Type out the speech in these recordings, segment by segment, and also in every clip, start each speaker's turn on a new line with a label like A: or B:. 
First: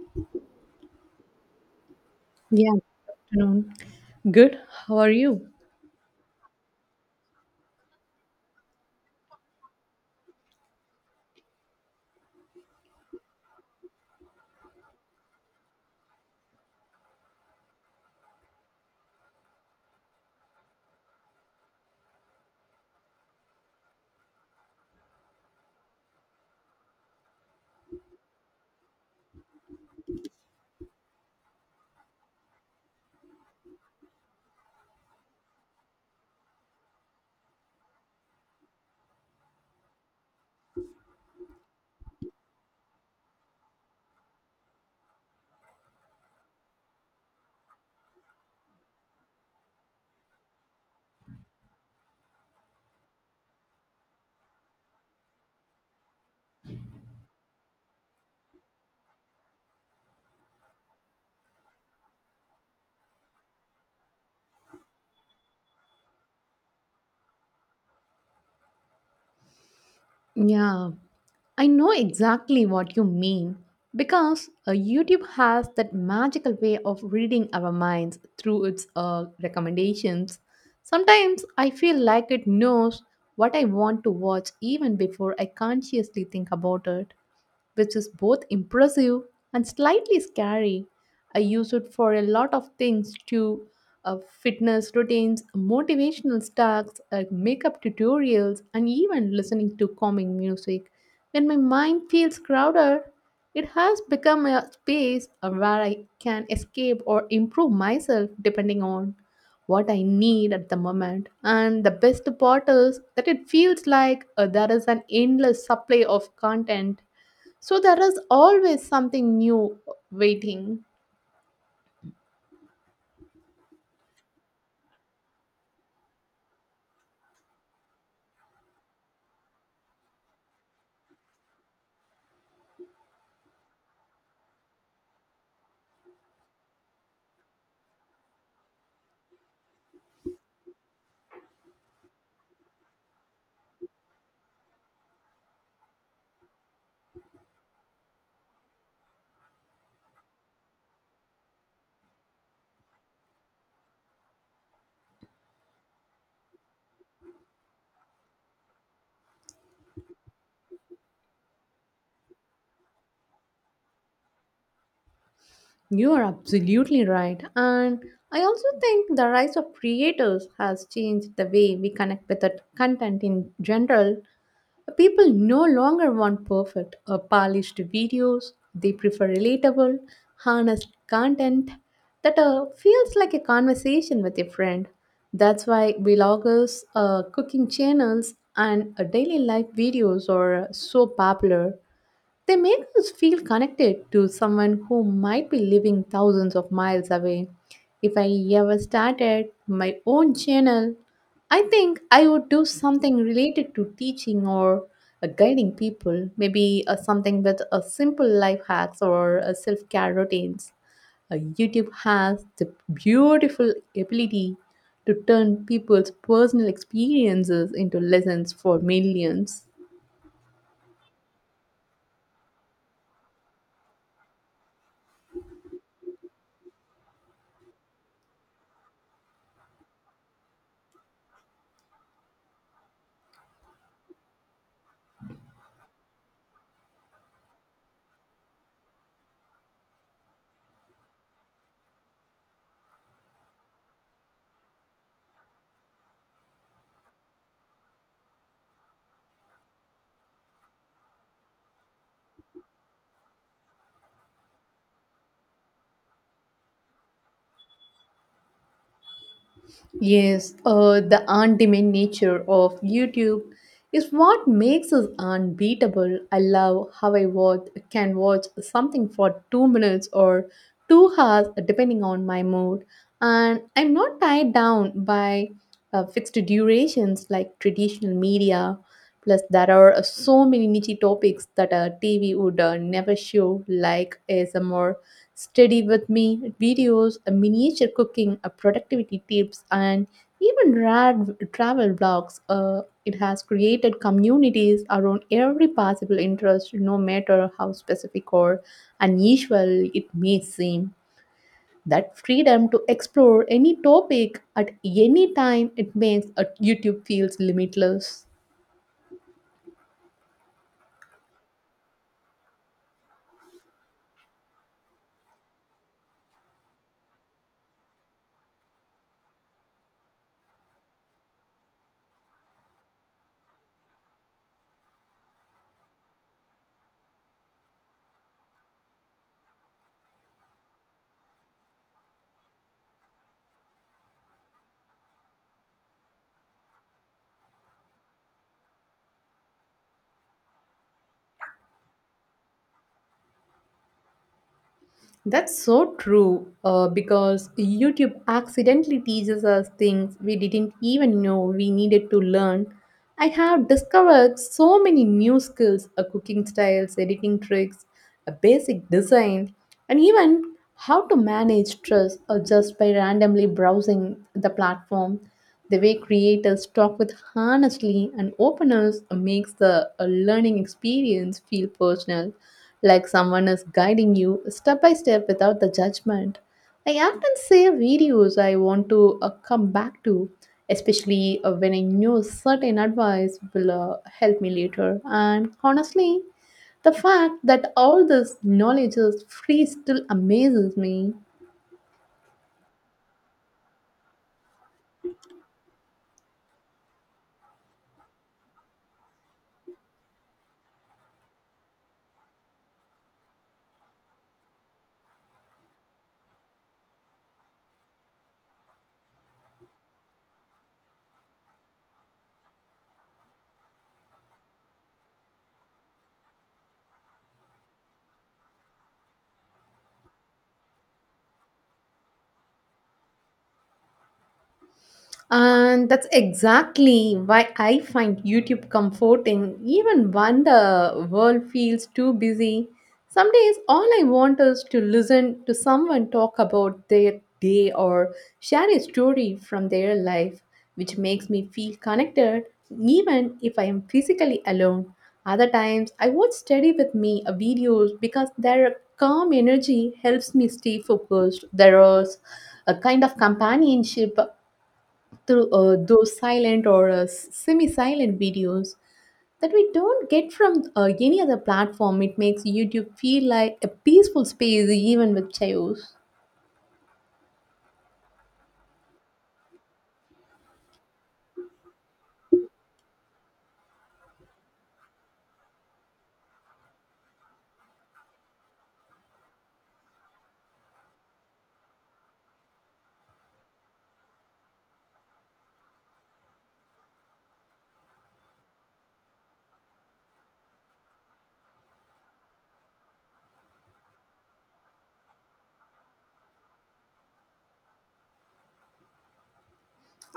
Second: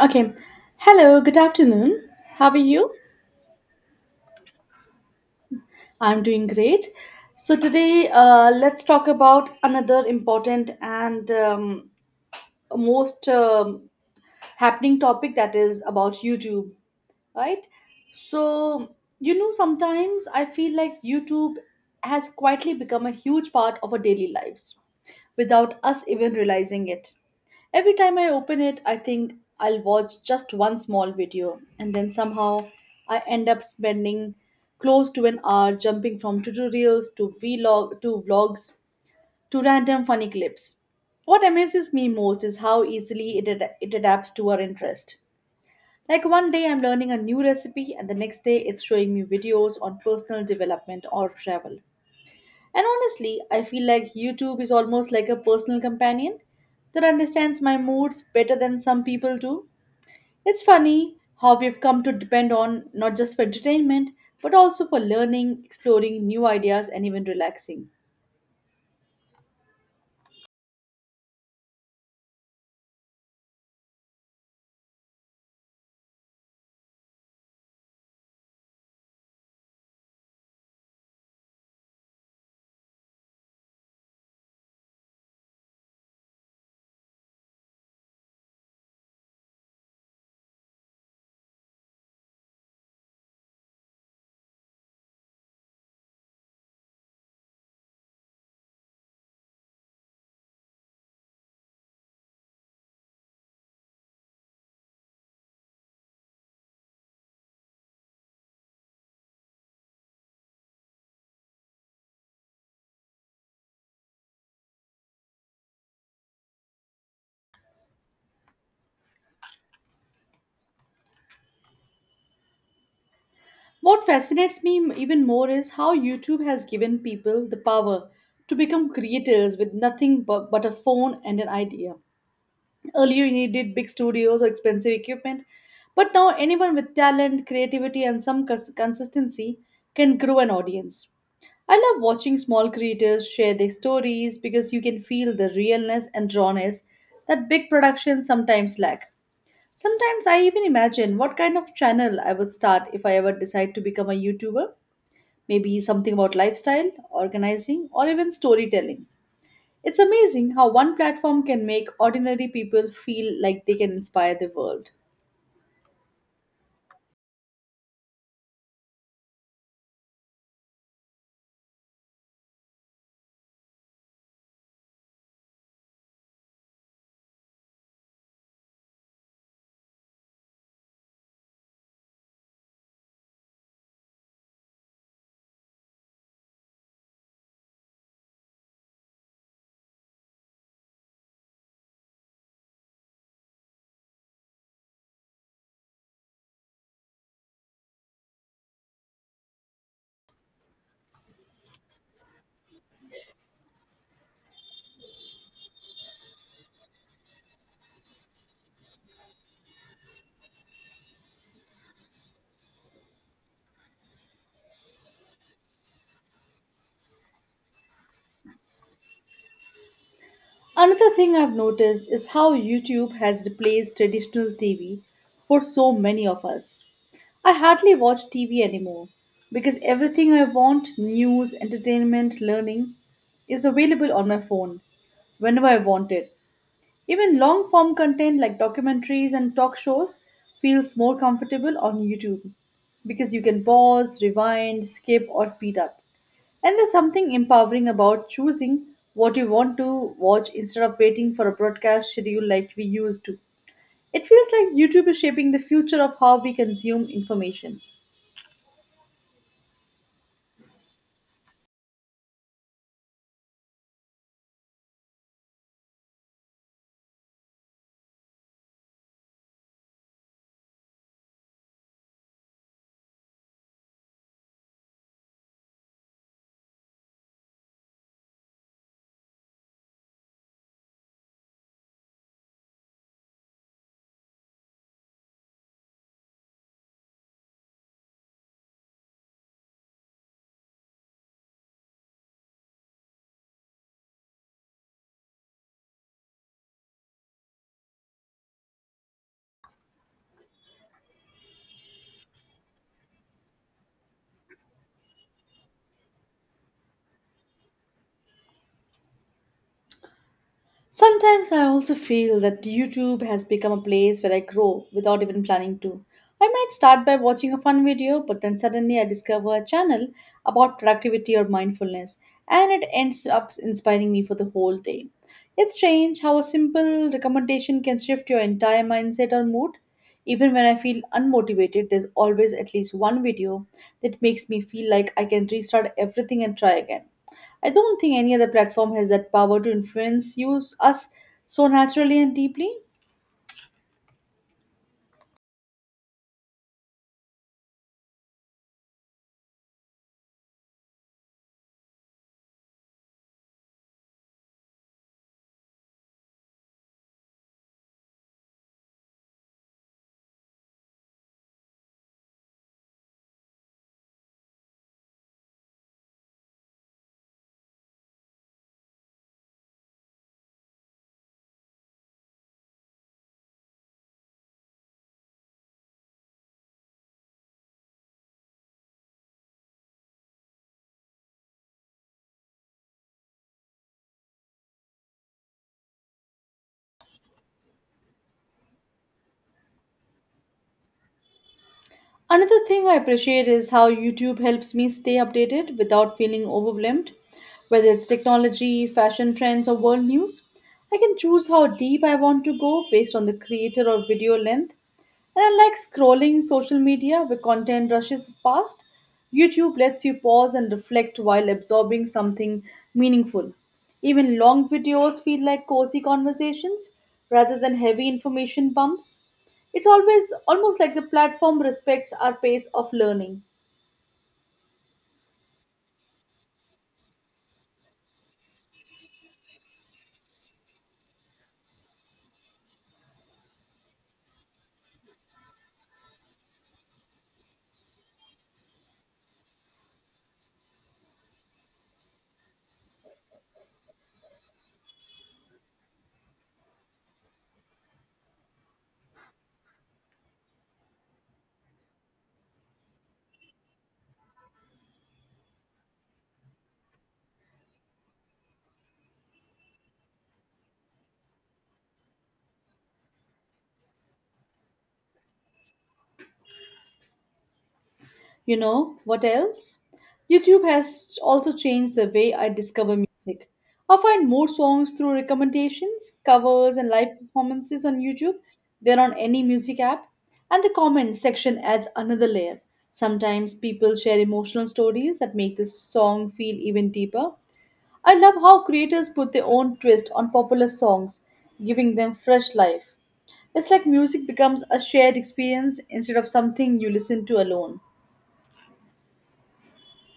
A: Okay. Hello, good afternoon. How are
B: Yeah,
A: you?
B: good afternoon. Good. How are you?
A: I'm doing great. So, today let's talk about another important and most happening topic that is about YouTube, right? So, you know, sometimes I feel like YouTube has quietly become a huge part of our daily lives without us even realizing it. Every time I open it, I think I'll watch just one small video, and then somehow I end up spending close to an hour jumping from tutorials to vlog to vlogs to random funny clips. What amazes me most is how easily it adapts to our interest. Like one day I'm learning a new recipe, and the next day it's showing me videos on personal development or travel. And honestly, I feel like YouTube is almost like a personal companion that understands my moods better than some people do. It's funny how we've come to depend on not just for entertainment, but also for learning, exploring new ideas, and even relaxing.
B: Yeah, I know exactly what you mean because YouTube has that magical way of reading our minds through its recommendations. Sometimes I feel like it knows what I want to watch even before I consciously think about it, which is both impressive and slightly scary. I use it for a lot of things too, fitness routines, motivational stacks, makeup tutorials, and even listening to calming music. When my mind feels crowded, it has become a space where I can escape or improve myself depending on what I need at the moment. And the best part is that it feels like there is an endless supply of content, so there is always something new waiting.
A: What fascinates me even more is how YouTube has given people the power to become creators with nothing but a phone and an idea. Earlier, you needed big studios or expensive equipment, but now anyone with talent, creativity, and some consistency can grow an audience. I love watching small creators share their stories because you can feel the realness and rawness that big productions sometimes lack. Sometimes I even imagine what kind of channel I would start if I ever decide to become a YouTuber. Maybe something about lifestyle, organizing, or even storytelling. It's amazing how one platform can make ordinary people feel like they can inspire the world.
B: You are absolutely right. And I also think the rise of creators has changed the way we connect with the content in general. People no longer want perfect or polished videos. They prefer relatable, honest content that feels like a conversation with a friend. That's why vloggers, cooking channels, and daily life videos are so popular. They make us feel connected to someone who might be living thousands of miles away. If I ever started my own channel, I think I would do something related to teaching or guiding people, maybe something with a simple life hacks or self-care routines. YouTube has the beautiful ability to turn people's personal experiences into lessons for millions.
A: Another thing I've noticed is how YouTube has replaced traditional TV for so many of us. I hardly watch TV anymore because everything I want, news, entertainment, learning, is available on my phone whenever I want it. Even long form content like documentaries and talk shows feels more comfortable on YouTube because you can pause, rewind, skip, or speed up. And there's something empowering about choosing what you want to watch instead of waiting for a broadcast schedule like we used to. It feels like YouTube is shaping the future of how we consume information.
B: Yes, the on-demand nature of YouTube is what makes us unbeatable. I love how can watch something for 2 minutes or 2 hours, depending on my mood, and I'm not tied down by fixed durations like traditional media. Plus, there are so many niche topics that a TV would never show, like ASMR study with me videos, a miniature cooking, a productivity tips, and even rad travel blogs. It has created communities around every possible interest, no matter how specific or unusual it may seem. That freedom to explore any topic at any time, it makes a YouTube feels limitless.
A: Sometimes I also feel that YouTube has become a place where I grow without even planning to. I might start by watching a fun video, but then suddenly I discover a channel about productivity or mindfulness, and it ends up inspiring me for the whole day. It's strange how a simple recommendation can shift your entire mindset or mood. Even when I feel unmotivated, there's always at least one video that makes me feel like I can restart everything and try again. I don't think any other platform has that power to influence use us so naturally and deeply.
B: That's so true, because YouTube accidentally teaches us things we didn't even know we needed to learn. I have discovered so many new skills, cooking styles, editing tricks, a basic design, and even how to manage stress, just by randomly browsing the platform. The way creators talk with honestly and openness makes the learning experience feel personal, like someone is guiding you step by step without the judgment. I often save videos I want to come back to, especially when I know certain advice will help me later. And honestly, the fact that all this knowledge is free still amazes me.
A: Another thing I appreciate is how YouTube helps me stay updated without feeling overwhelmed. Whether it's technology, fashion trends, or world news, I can choose how deep I want to go based on the creator or video length. And unlike scrolling social media where content rushes past, YouTube lets you pause and reflect while absorbing something meaningful. Even long videos feel like cozy conversations rather than heavy information bumps. It's always almost like the platform respects our pace of learning.
B: And that's exactly why I find YouTube comforting, even when the world feels too busy. Some days, all I want is to listen to someone talk about their day or share a story from their life, which makes me feel connected, even if I am physically alone. Other times, I watch study with me videos because their calm energy helps me stay focused. There is a kind of companionship through those silent or semi silent videos that we don't get from any other platform. It makes YouTube feel like a peaceful space even with chaos.
A: You know what else? YouTube has also changed the way I discover music. I find more songs through recommendations, covers, and live performances on YouTube than on any music app. And the comment section adds another layer. Sometimes people share emotional stories that make the song feel even deeper. I love how creators put their own twist on popular songs, giving them fresh life. It's like music becomes a shared experience instead of something you listen to alone.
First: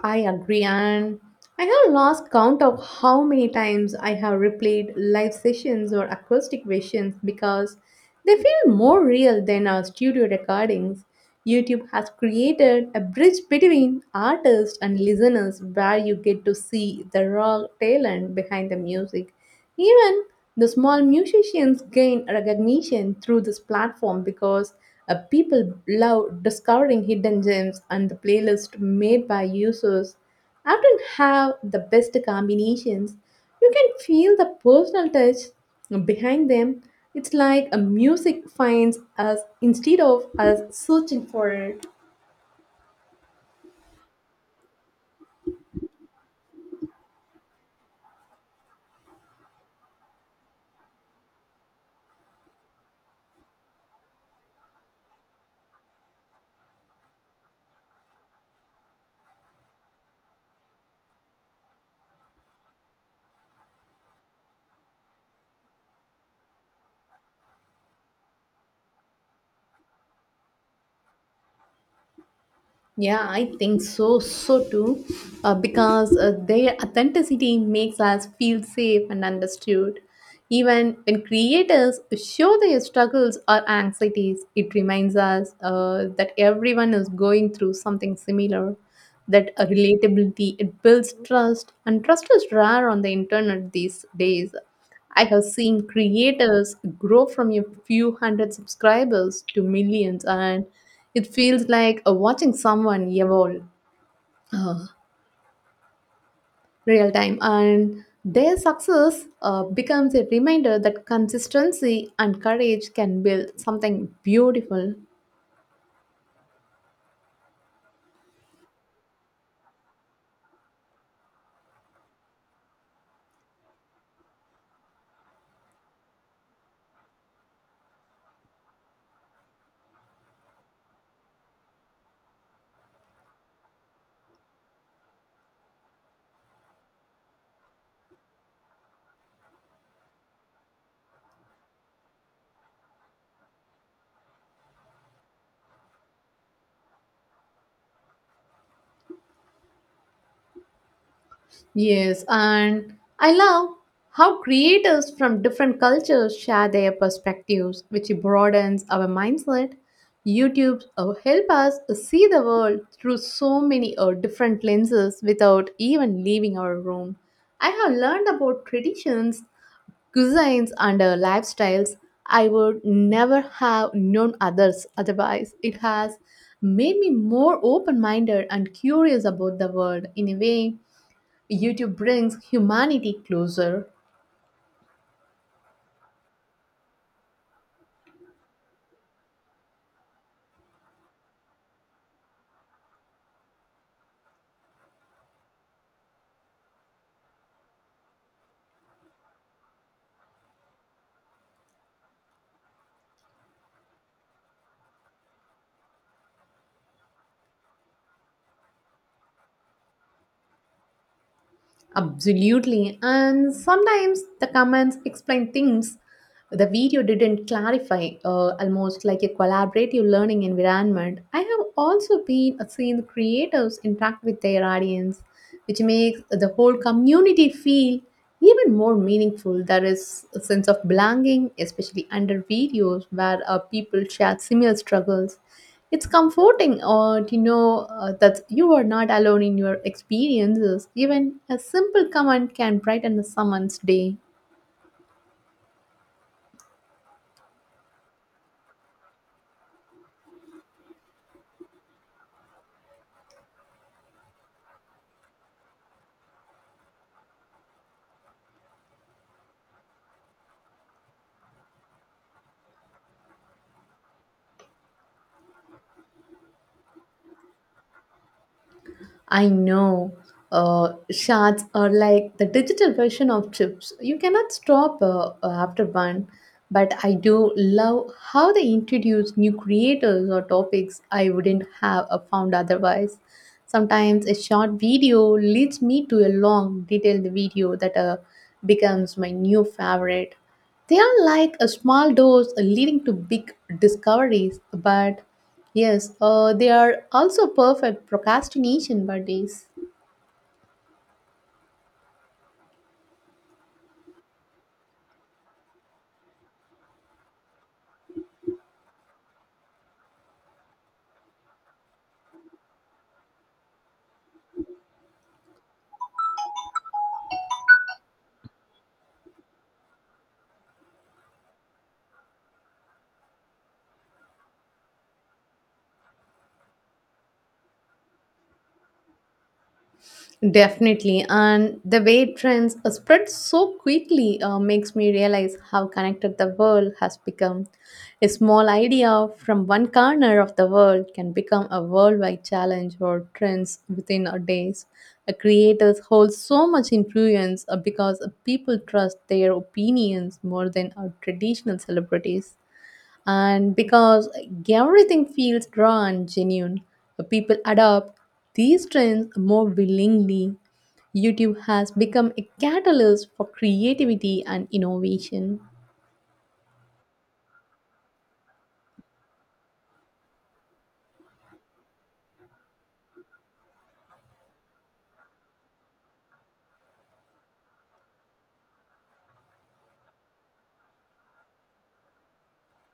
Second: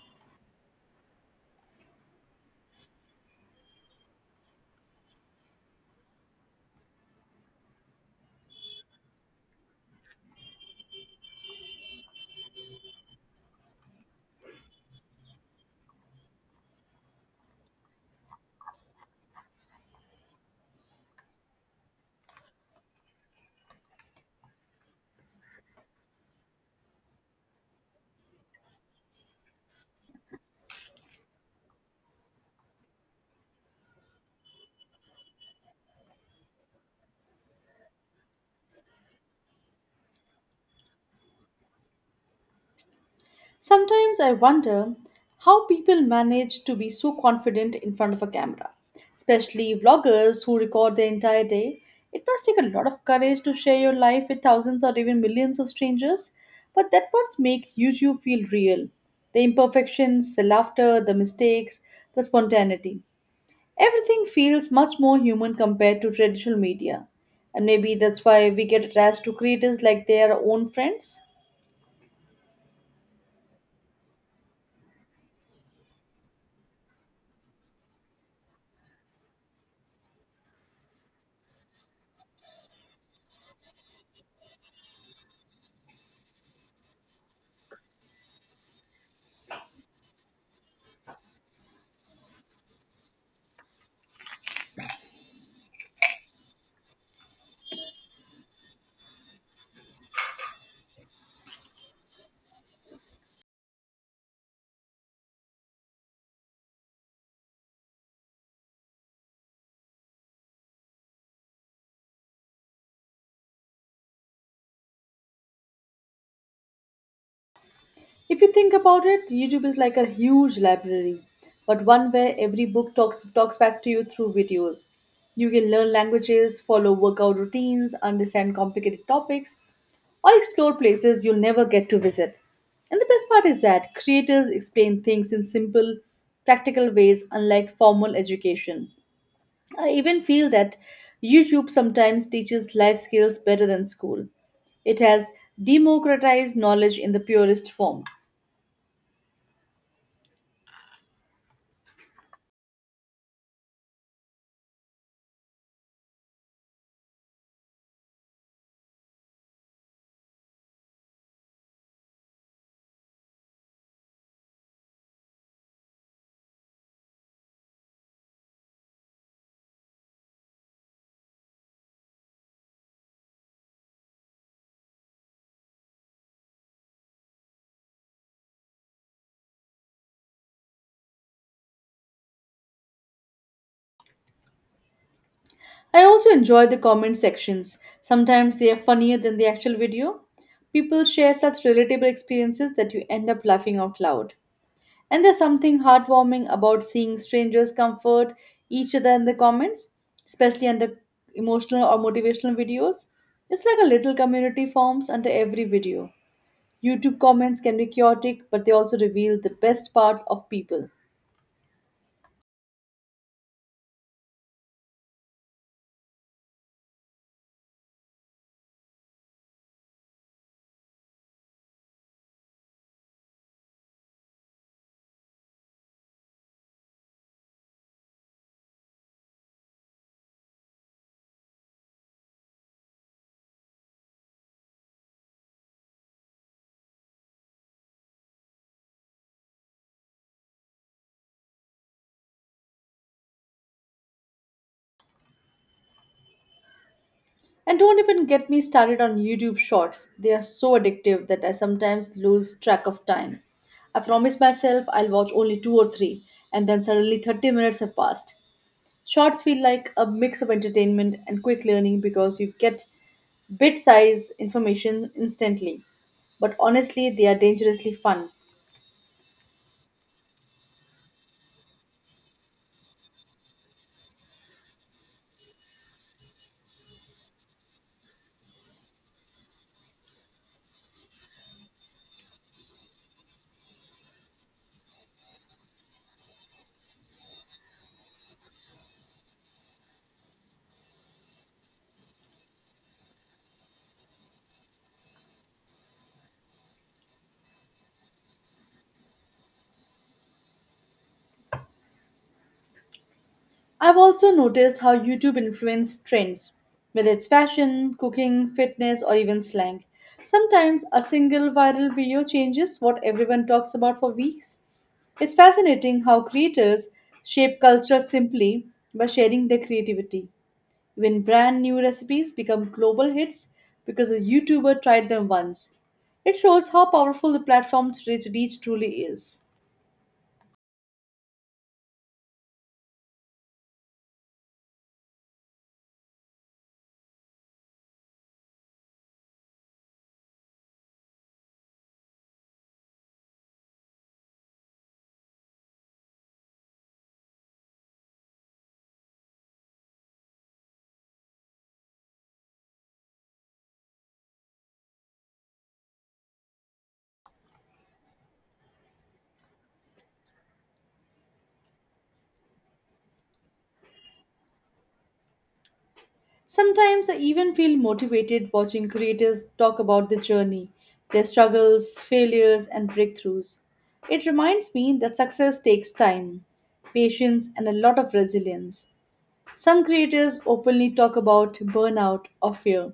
B: I agree, and I have lost count of how many times I have replayed live sessions or acoustic versions because they feel more real than our studio recordings. YouTube has created a bridge between artists and listeners where you get to see the raw talent behind the music. Even the small musicians gain recognition through this platform because people love discovering hidden gems, and the playlist made by users often have the best combinations. You can feel the personal touch behind them. It's like a music finds us instead of us searching for it.
A: Sometimes I wonder how people manage to be so confident in front of a camera, especially vloggers who record their entire day. It must take a lot of courage to share your life with thousands or even millions of strangers, but that's what makes YouTube feel real. The imperfections, the laughter, the mistakes, the spontaneity. Everything feels much more human compared to traditional media, and maybe that's why we get attached to creators like they are our own friends.
B: Yeah, I think so too, because their authenticity makes us feel safe and understood. Even when creators show their struggles or anxieties, it reminds us that everyone is going through something similar. That a relatability, it builds trust, and trust is rare on the internet these days. I have seen creators grow from a few hundred subscribers to millions, and it feels like watching someone evolve uh, real time. And their success becomes a reminder that consistency and courage can build something beautiful.
A: If you think about it, YouTube is like a huge library, but one where every book talks back to you through videos. You can learn languages, follow workout routines, understand complicated topics, or explore places you'll never get to visit. And the best part is that creators explain things in simple, practical ways, unlike formal education. I even feel that YouTube sometimes teaches life skills better than school. It has democratized knowledge in the purest form.
B: Yes, and I love how creators from different cultures share their perspectives, which broadens our mindset. YouTube help us see the world through so many different lenses without even leaving our room. I have learned about traditions, cuisines, and lifestyles I would never have known others otherwise. It has made me more open minded and curious about the world in a way YouTube brings humanity closer.
A: I also enjoy the comment sections. Sometimes they are funnier than the actual video. People share such relatable experiences that you end up laughing out loud. And there's something heartwarming about seeing strangers comfort each other in the comments, especially under emotional or motivational videos. It's like a little community forms under every video. YouTube comments can be chaotic, but they also reveal the best parts of people.
B: Absolutely, and sometimes the comments explain things the video didn't clarify, almost like a collaborative learning environment. I have also been seen creators interact with their audience, which makes the whole community feel even more meaningful. There is a sense of belonging, especially under videos where people share similar struggles. It's comforting to know that you are not alone in your experiences. Even a simple comment can brighten someone's day.
A: And don't even get me started on YouTube Shorts. They are so addictive that I sometimes lose track of time. I promise myself I'll watch only two or three, and then suddenly 30 minutes have passed. Shorts feel like a mix of entertainment and quick learning because you get bit size information instantly. But honestly, they are dangerously fun.
B: I know. Shards are like the digital version of chips. You cannot stop after one, but I do love how they introduce new creators or topics I wouldn't have found otherwise. Sometimes a short video leads me to a long, detailed video that becomes my new favorite. They are like a small doors leading to big discoveries, but yes, they are also perfect procrastination buddies.
A: I've also noticed how YouTube influences trends, whether it's fashion, cooking, fitness, or even slang. Sometimes a single viral video changes what everyone talks about for weeks. It's fascinating how creators shape culture simply by sharing their creativity. When brand new recipes become global hits because a YouTuber tried them once, it shows how powerful the platform's reach truly is.
B: Definitely. And the way trends spread so quickly makes me realize how connected the world has become. A small idea from one corner of the world can become a worldwide challenge or trends within our days. Creators hold so much influence because people trust their opinions more than our traditional celebrities, and because everything feels raw and genuine, people adopt these trends more willingly. YouTube has become a catalyst for creativity and innovation.
A: Sometimes I even feel motivated watching creators talk about their journey, their struggles, failures, and breakthroughs. It reminds me that success takes time, patience, and a lot of resilience. Some creators openly talk about burnout or fear,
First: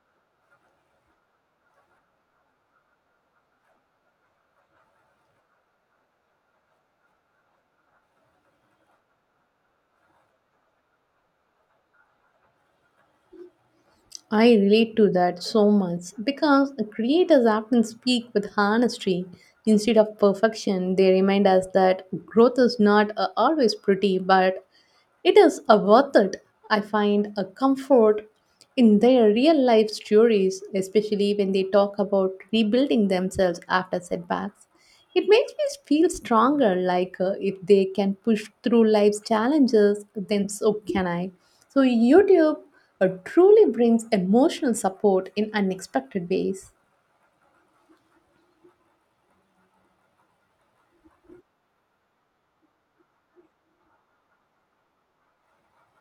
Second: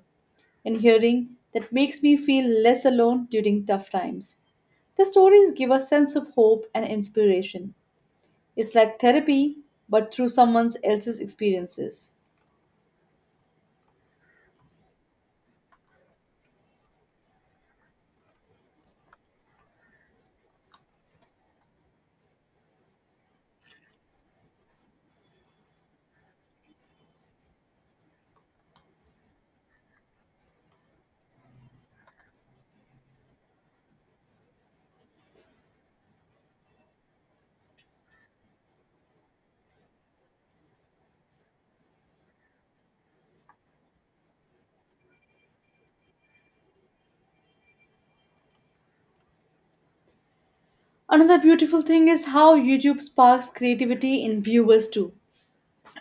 A: and hearing that makes me feel less alone during tough times. The stories give a sense of hope and inspiration. It's like therapy, but through someone else's experiences.
B: I relate to that so much because creators often speak with honesty instead of perfection. They remind us that growth is not always pretty, but it is a worth it. I find a comfort in their real life stories, especially when they talk about rebuilding themselves after setbacks. It makes me feel stronger, like if they can push through life's challenges, then so can I. So, YouTube truly brings emotional support in unexpected ways.
A: Another beautiful thing is how YouTube sparks creativity in viewers too.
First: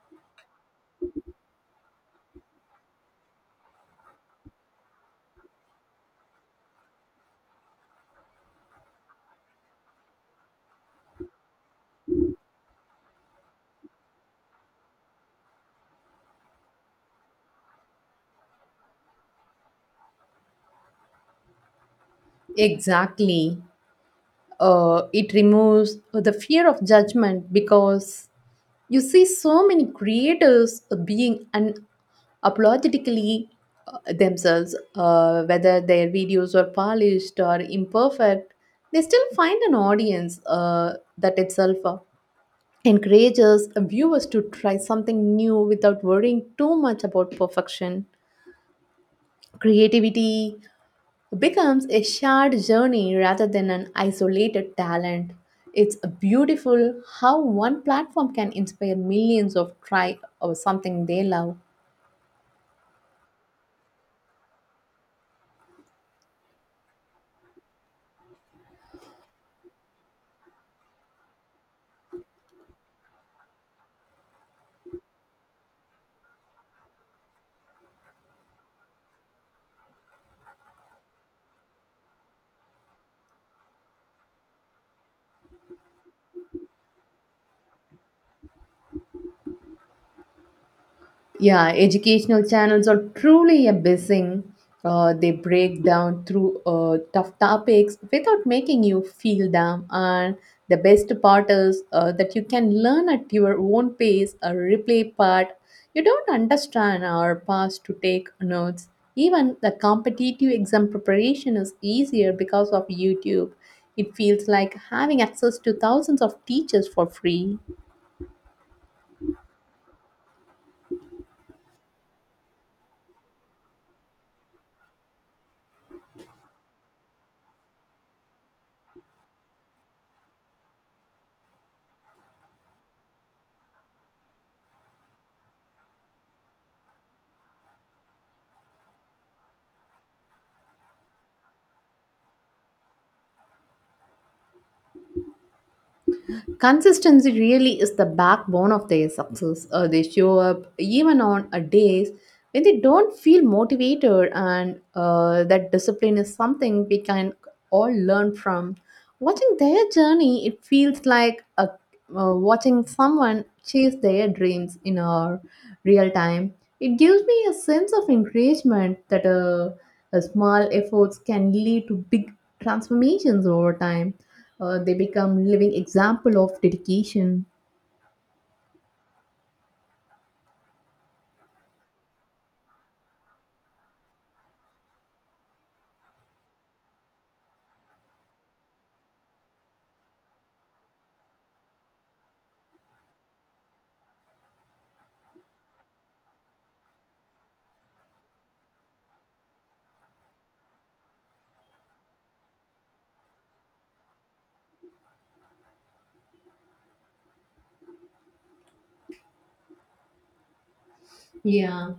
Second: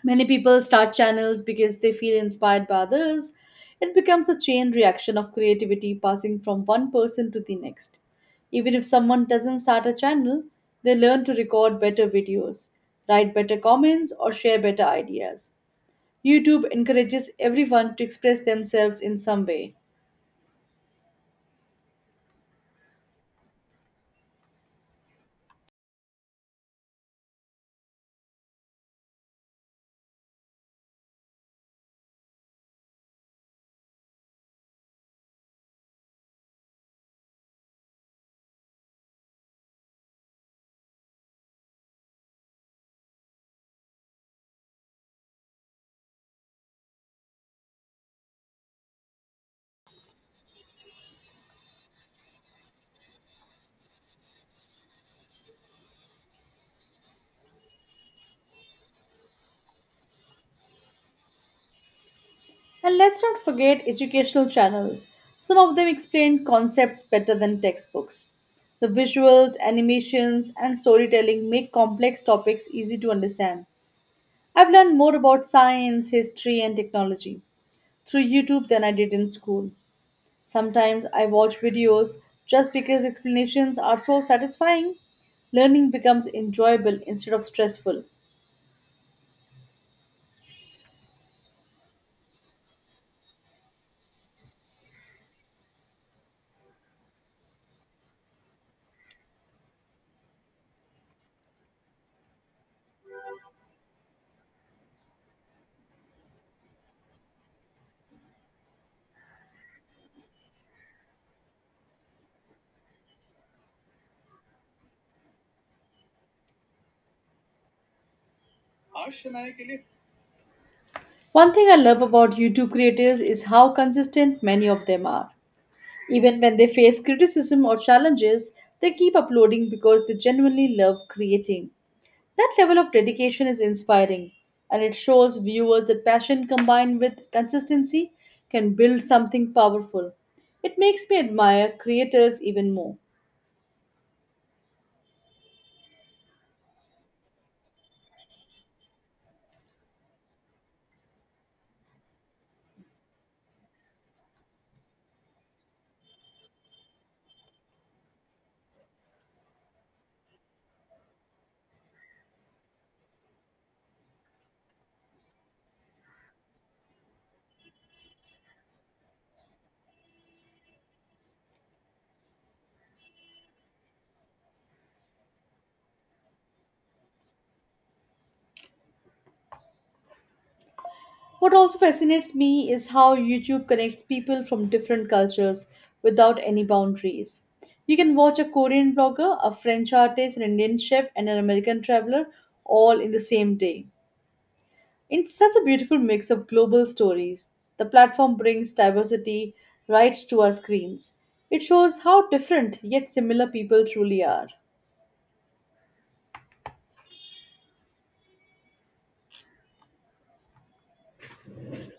A: Many people start channels because they feel inspired by others. It becomes a chain reaction of creativity passing from one person to the next. Even if someone doesn't start a channel, they learn to record better videos, write better comments, or share better ideas. YouTube encourages everyone to express themselves in some way.
B: Exactly. It removes the fear of judgment because you see so many creators being unapologetically themselves, whether their videos are polished or imperfect, they still find an audience that itself encourages viewers to try something new without worrying too much about perfection. Creativity becomes a shared journey rather than an isolated talent. It's beautiful how one platform can inspire millions of try or something they love.
A: And let's not forget educational channels. Some of them explain concepts better than textbooks. The visuals, animations, and storytelling make complex topics easy to understand. I've learned more about science, history, and technology through YouTube than I did in school. Sometimes I watch videos just because explanations are so satisfying. Learning becomes enjoyable instead of stressful.
B: Yeah, educational channels are truly amazing. They break down through tough topics without making you feel dumb. And the best part is that you can learn at your own pace or replay part you don't understand or past to take notes. Even the competitive exam preparation is easier because of YouTube. It feels like having access to thousands of teachers for free.
A: One thing I love about YouTube creators is how consistent many of them are. Even when they face criticism or challenges, they keep uploading because they genuinely love creating. That level of dedication is inspiring, and it shows viewers that passion combined with consistency can build something powerful. It makes me admire creators even more.
B: Consistency really is the backbone of their success. They show up even on days when they don't feel motivated, and that discipline is something we can all learn from. Watching their journey, it feels like watching someone chase their dreams in our real time. It gives me a sense of encouragement that small efforts can lead to big transformations over time. They become living example of dedication.
A: What also fascinates me is how YouTube connects people from different cultures without any boundaries. You can watch a Korean blogger, a French artist, an Indian chef, and an American traveler all in the same day. It's such a beautiful mix of global stories. The platform brings diversity right to our screens. It shows how different yet similar people truly are.
B: Yeah.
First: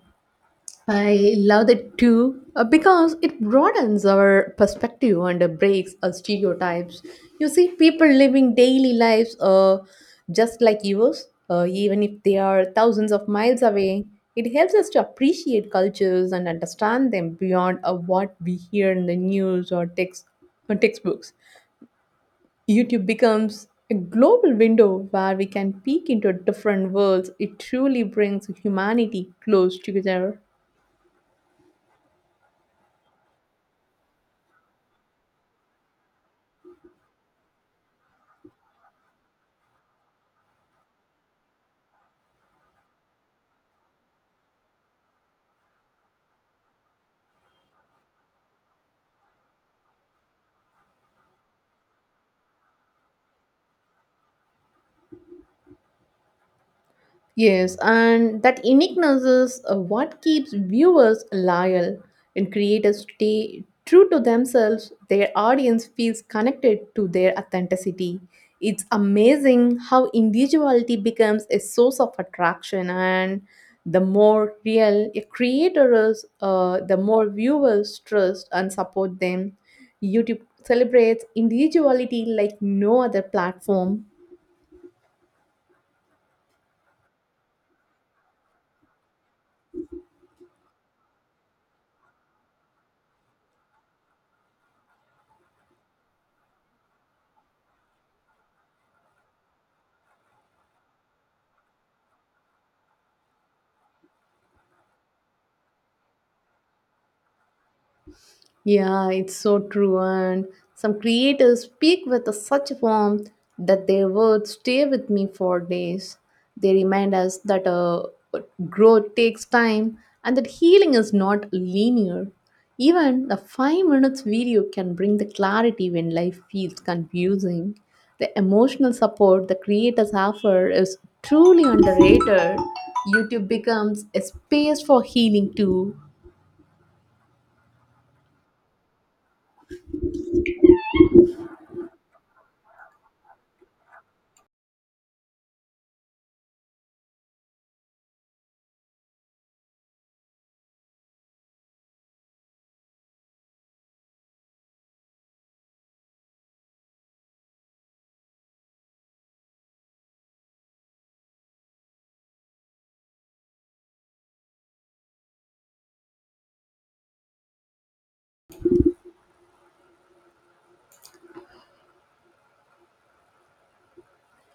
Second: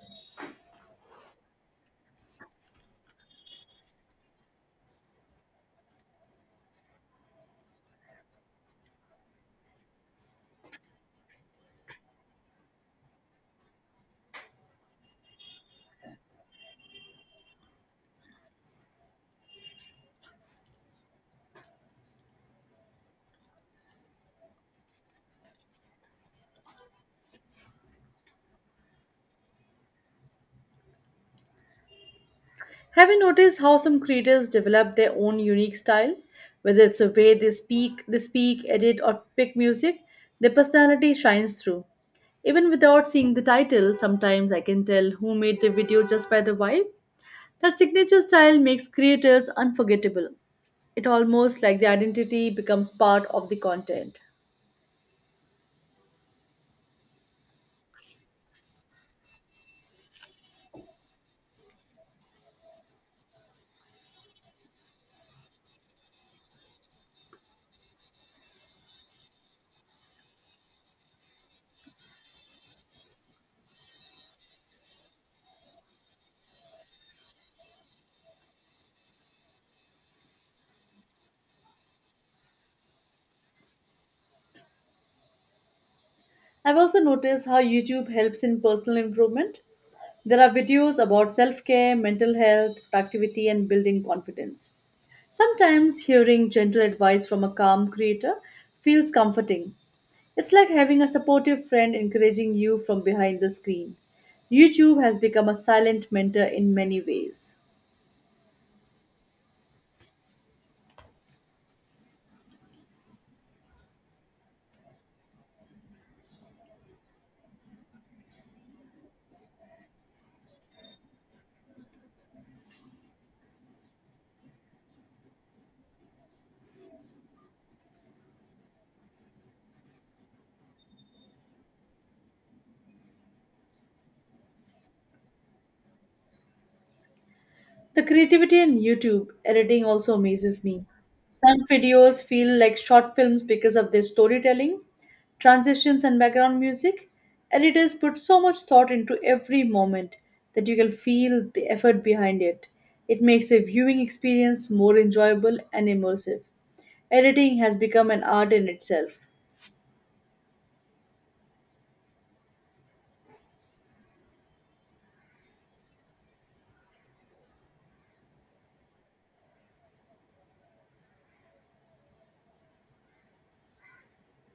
B: I love that too, because it broadens our perspective and breaks our stereotypes. You see people living daily lives just like yours, even if they are thousands of miles away. It helps us to appreciate cultures and understand them beyond what we hear in the news or textbooks. YouTube becomes a global window where we can peek into different worlds. It truly brings humanity close together.
A: Have you noticed how some creators develop their own unique style? Whether it's the way they speak, edit, or pick music, their personality shines through. Even without seeing the title, sometimes I can tell who made the video just by the vibe. That signature style makes creators unforgettable. It almost like the identity becomes part of the content.
B: Yes, and that uniqueness is what keeps viewers loyal and creators stay true to themselves. Their audience feels connected to their authenticity. It's amazing how individuality becomes a source of attraction, and the more real a creator is, the more viewers trust and support them. YouTube celebrates individuality like no other platform.
A: I've also noticed how YouTube helps in personal improvement. There are videos about self care, mental health, productivity, and building confidence. Sometimes hearing gentle advice from a calm creator feels comforting. It's like having a supportive friend encouraging you from behind the screen. YouTube has become a silent mentor in many ways.
B: Yeah, it's so true. And some creators speak with a such warmth that their words stay with me for days. They remind us that growth takes time and that healing is not linear. Even a 5 minutes video can bring the clarity when life feels confusing. The emotional support the creators offer is truly underrated. YouTube becomes a space for healing too.
A: The creativity in YouTube editing also amazes me. Some videos feel like short films because of their storytelling, transitions, and background music. Editors put so much thought into every moment that you can feel the effort behind it. It makes a viewing experience more enjoyable and immersive. Editing has become an art in itself.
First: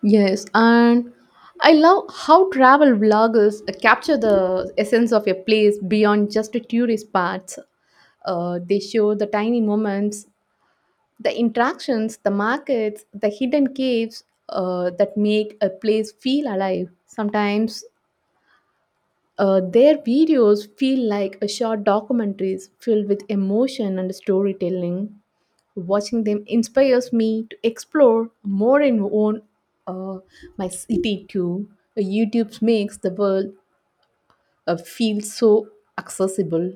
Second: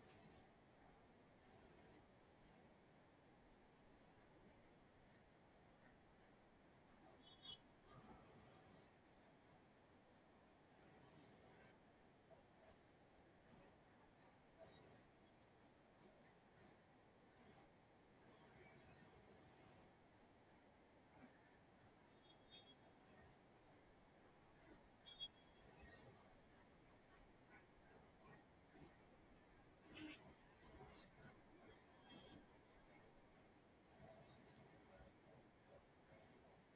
B: Yes, and I love how travel vloggers capture the essence of a place beyond just the tourist spots. They show the tiny moments, the interactions, the markets, the hidden caves that make a place feel alive. Sometimes their videos feel like a short documentaries filled with emotion and storytelling. Watching them inspires me to explore more and own uh, my city too. YouTube makes the world feel so accessible.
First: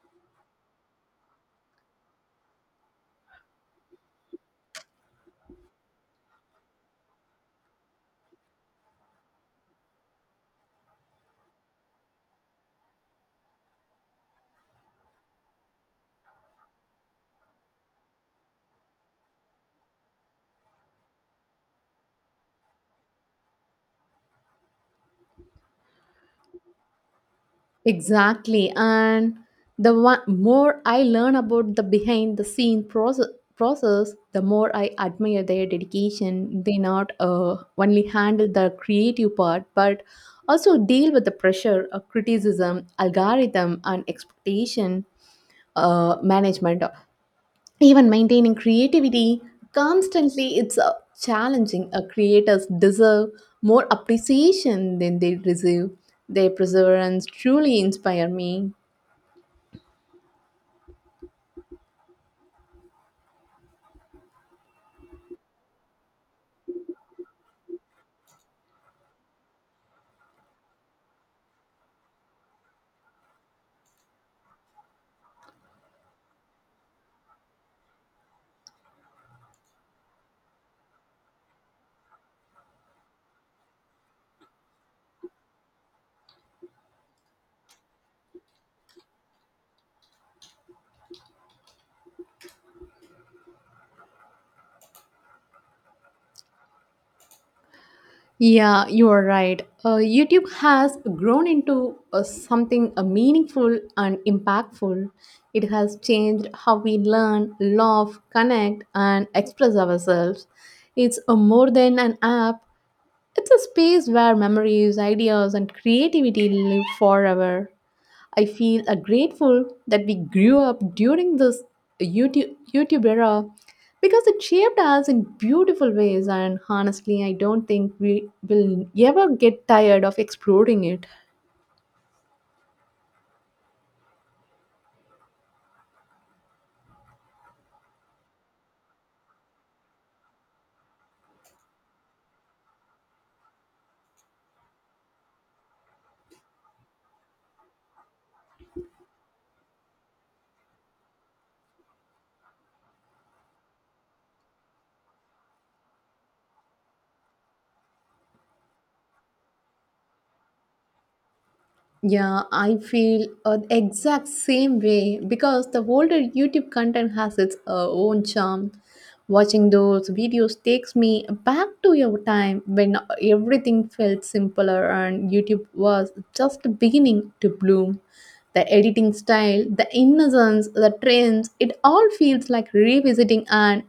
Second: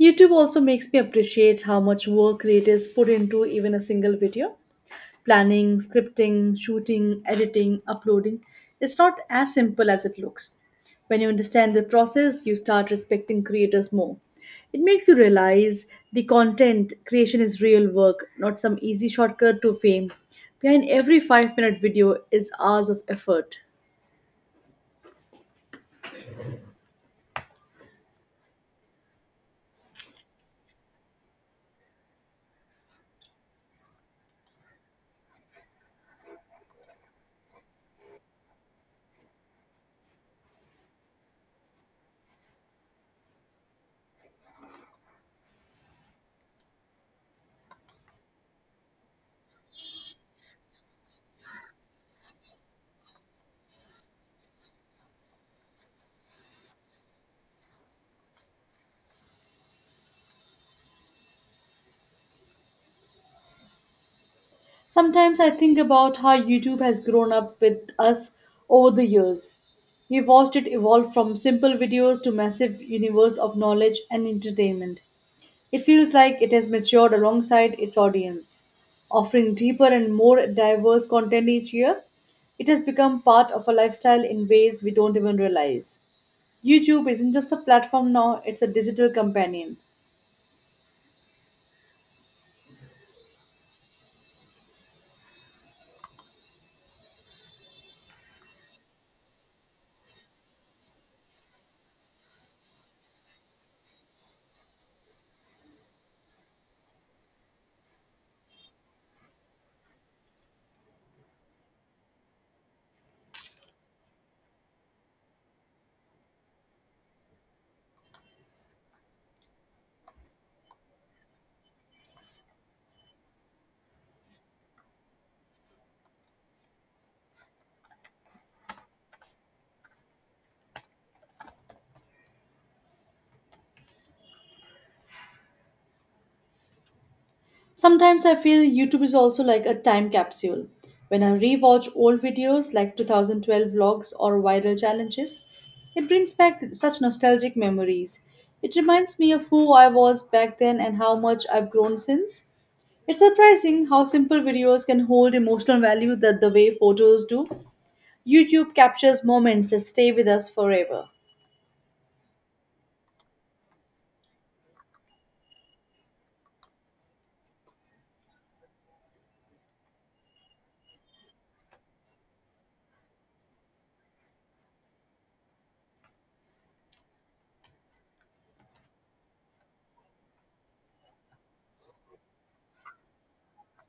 A: YouTube also makes me appreciate how much work creators put into even a single video. Planning, scripting, shooting, editing, uploading. It's not as simple as it looks. When you understand the process, you start respecting creators more. It makes you realize the content creation is real work, not some easy shortcut to fame. Behind every 5-minute video is hours of effort.
B: Exactly, and the one, more I learn about the behind the scene process, the more I admire their dedication. They not only handle the creative part, but also deal with the pressure of criticism, algorithm, and expectation management. Even maintaining creativity constantly it's challenging. Creators deserve more appreciation than they receive. Their perseverance truly inspire me.
A: Sometimes I think about how YouTube has grown up with us over the years. We've watched it evolve from simple videos to massive universe of knowledge and entertainment. It feels like it has matured alongside its audience, offering deeper and more diverse content each year. It has become part of our lifestyle in ways we don't even realize. YouTube isn't just a platform now, it's a digital companion.
B: Yeah, you are right. YouTube has grown into something meaningful and impactful. It has changed how we learn, love, connect, and express ourselves. It's more than an app. It's a space where memories, ideas, and creativity live forever. I feel grateful that we grew up during this YouTube era, because it shaped us in beautiful ways, and honestly, I don't think we will ever get tired of exploring it.
A: Sometimes I feel YouTube is also like a time capsule. When I rewatch old videos like 2012 vlogs or viral challenges, it brings back such nostalgic memories. It reminds me of who I was back then and how much I've grown since. It's surprising how simple videos can hold emotional value that the way photos do. YouTube captures moments that stay with us forever.
B: Yeah, I feel the exact same way, because the older YouTube content has its own charm. Watching those videos takes me back to your time when everything felt simpler and YouTube was just beginning to bloom. The editing style, the innocence, the trends, it all feels like revisiting an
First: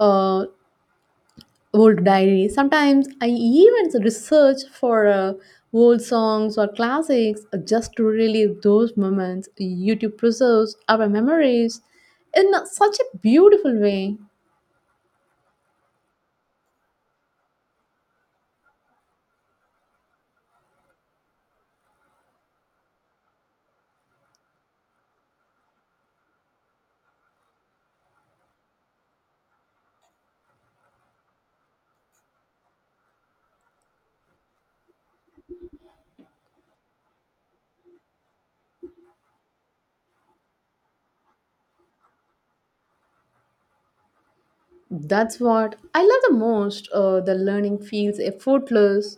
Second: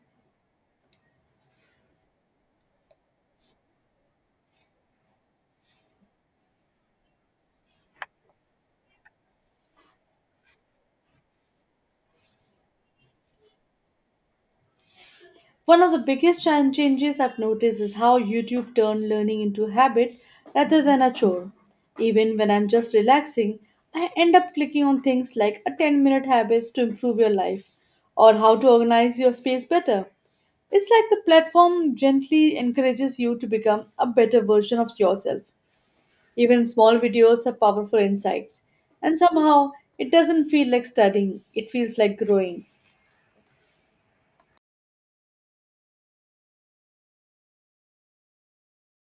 B: uh, old diaries. Sometimes I even research for old songs or classics just to relive those moments. YouTube preserves our memories in such a beautiful way.
A: One of the biggest changes I've noticed is how YouTube turned learning into a habit rather than a chore. Even when I'm just relaxing, I end up clicking on things like a 10-minute habits to improve your life or how to organize your space better. It's like the platform gently encourages you to become a better version of yourself. Even small videos have powerful insights, and somehow it doesn't feel like studying, it feels like growing.
B: That's what I love the most. The learning feels effortless.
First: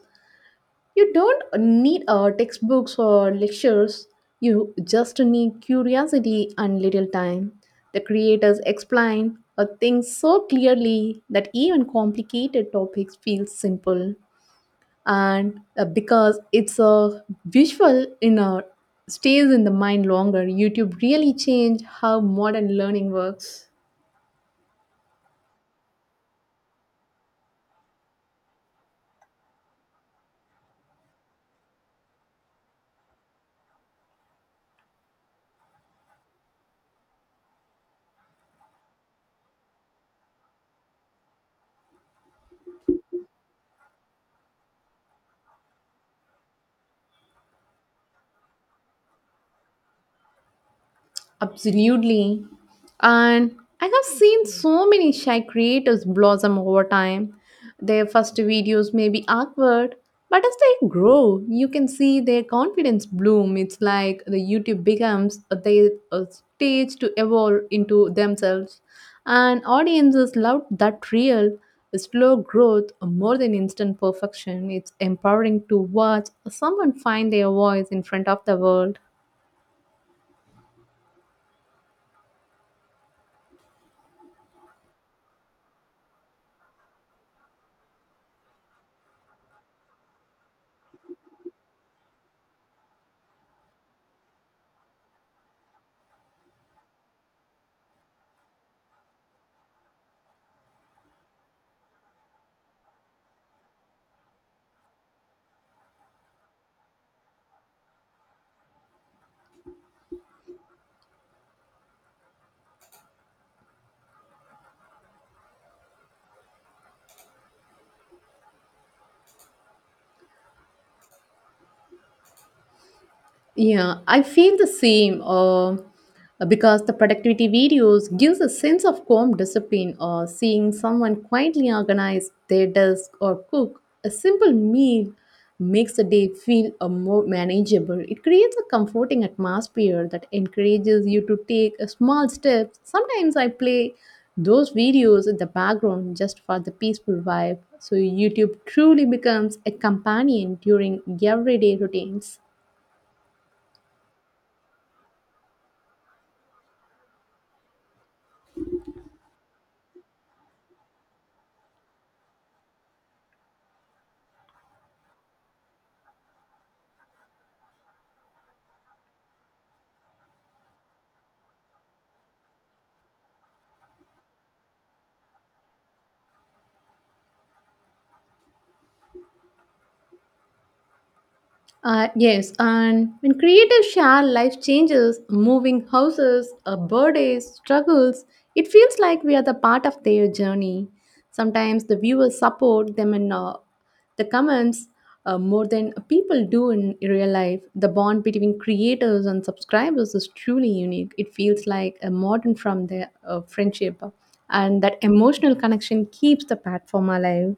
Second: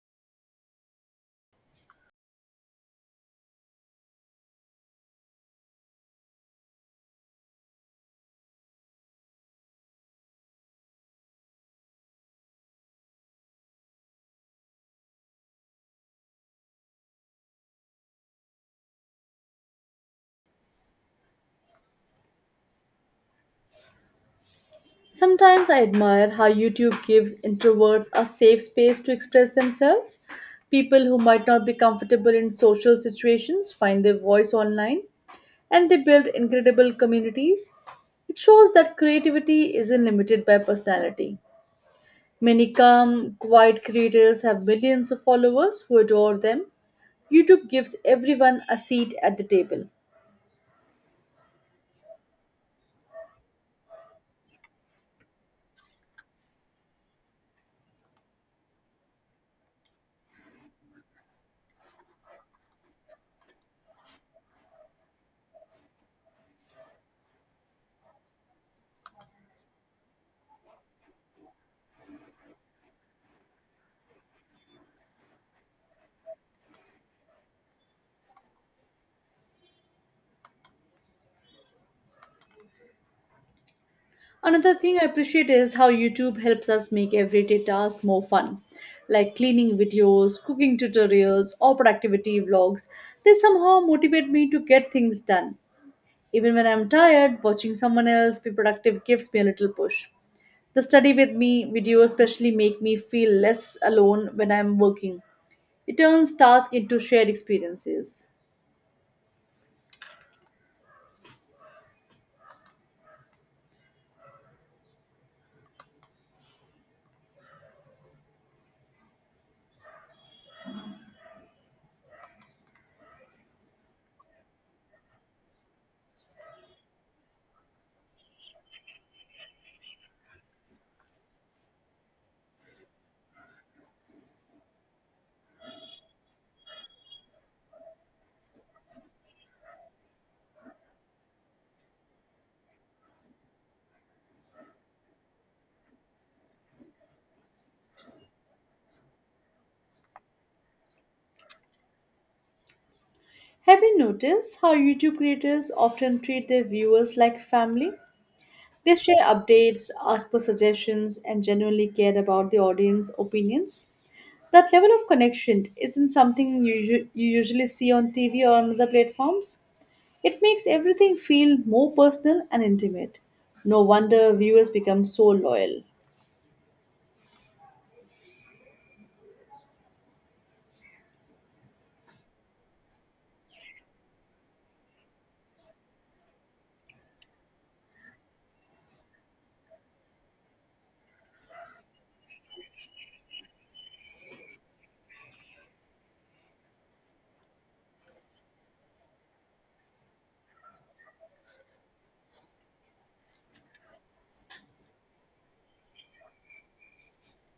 B: You don't need textbooks or lectures. You just need curiosity and little time. The creators explain things so clearly that even complicated topics feel simple. And because it's a visual in a stays in the mind longer, YouTube really changed how modern learning works.
A: Sometimes I admire how YouTube gives introverts a safe space to express themselves. People who might not be comfortable in social situations find their voice online and they build incredible communities. It shows that creativity isn't limited by personality. Many calm, quiet creators have millions of followers who adore them. YouTube gives everyone a seat at the table.
B: Absolutely. And I have seen so many shy creators blossom over time. Their first videos may be awkward, but as they grow, you can see their confidence bloom. It's like the YouTube becomes a, they, a stage to evolve into themselves. And audiences love that real, slow growth more than instant perfection. It's empowering to watch someone find their voice in front of the world.
A: Another thing I appreciate is how YouTube helps us make everyday tasks more fun, like cleaning videos, cooking tutorials, or productivity vlogs. They somehow motivate me to get things done. Even when I'm tired, watching someone else be productive gives me a little push. The study with me video especially make me feel less alone when I'm working. It turns tasks into shared experiences.
B: Yeah, I feel the same because the productivity videos gives a sense of calm discipline or seeing someone quietly organize their desk or cook a simple meal makes the day feel a more manageable. It creates a comforting atmosphere that encourages you to take a small steps. Sometimes I play those videos in the background just for the peaceful vibe. So YouTube truly becomes a companion during everyday routines.
A: Have you noticed how YouTube creators often treat their viewers like family? They share updates, ask for suggestions, and genuinely care about the audience opinions. That level of connection isn't something you usually see on TV or on other platforms. It makes everything feel more personal and intimate. No wonder viewers become so loyal.
B: Yes, and when creators share life changes, moving houses, birthdays, struggles, it feels like we are the part of their journey. Sometimes the viewers support them in the comments more than people do in real life. The bond between creators and subscribers is truly unique. It feels like a modern from their friendship, and that emotional connection keeps the platform alive.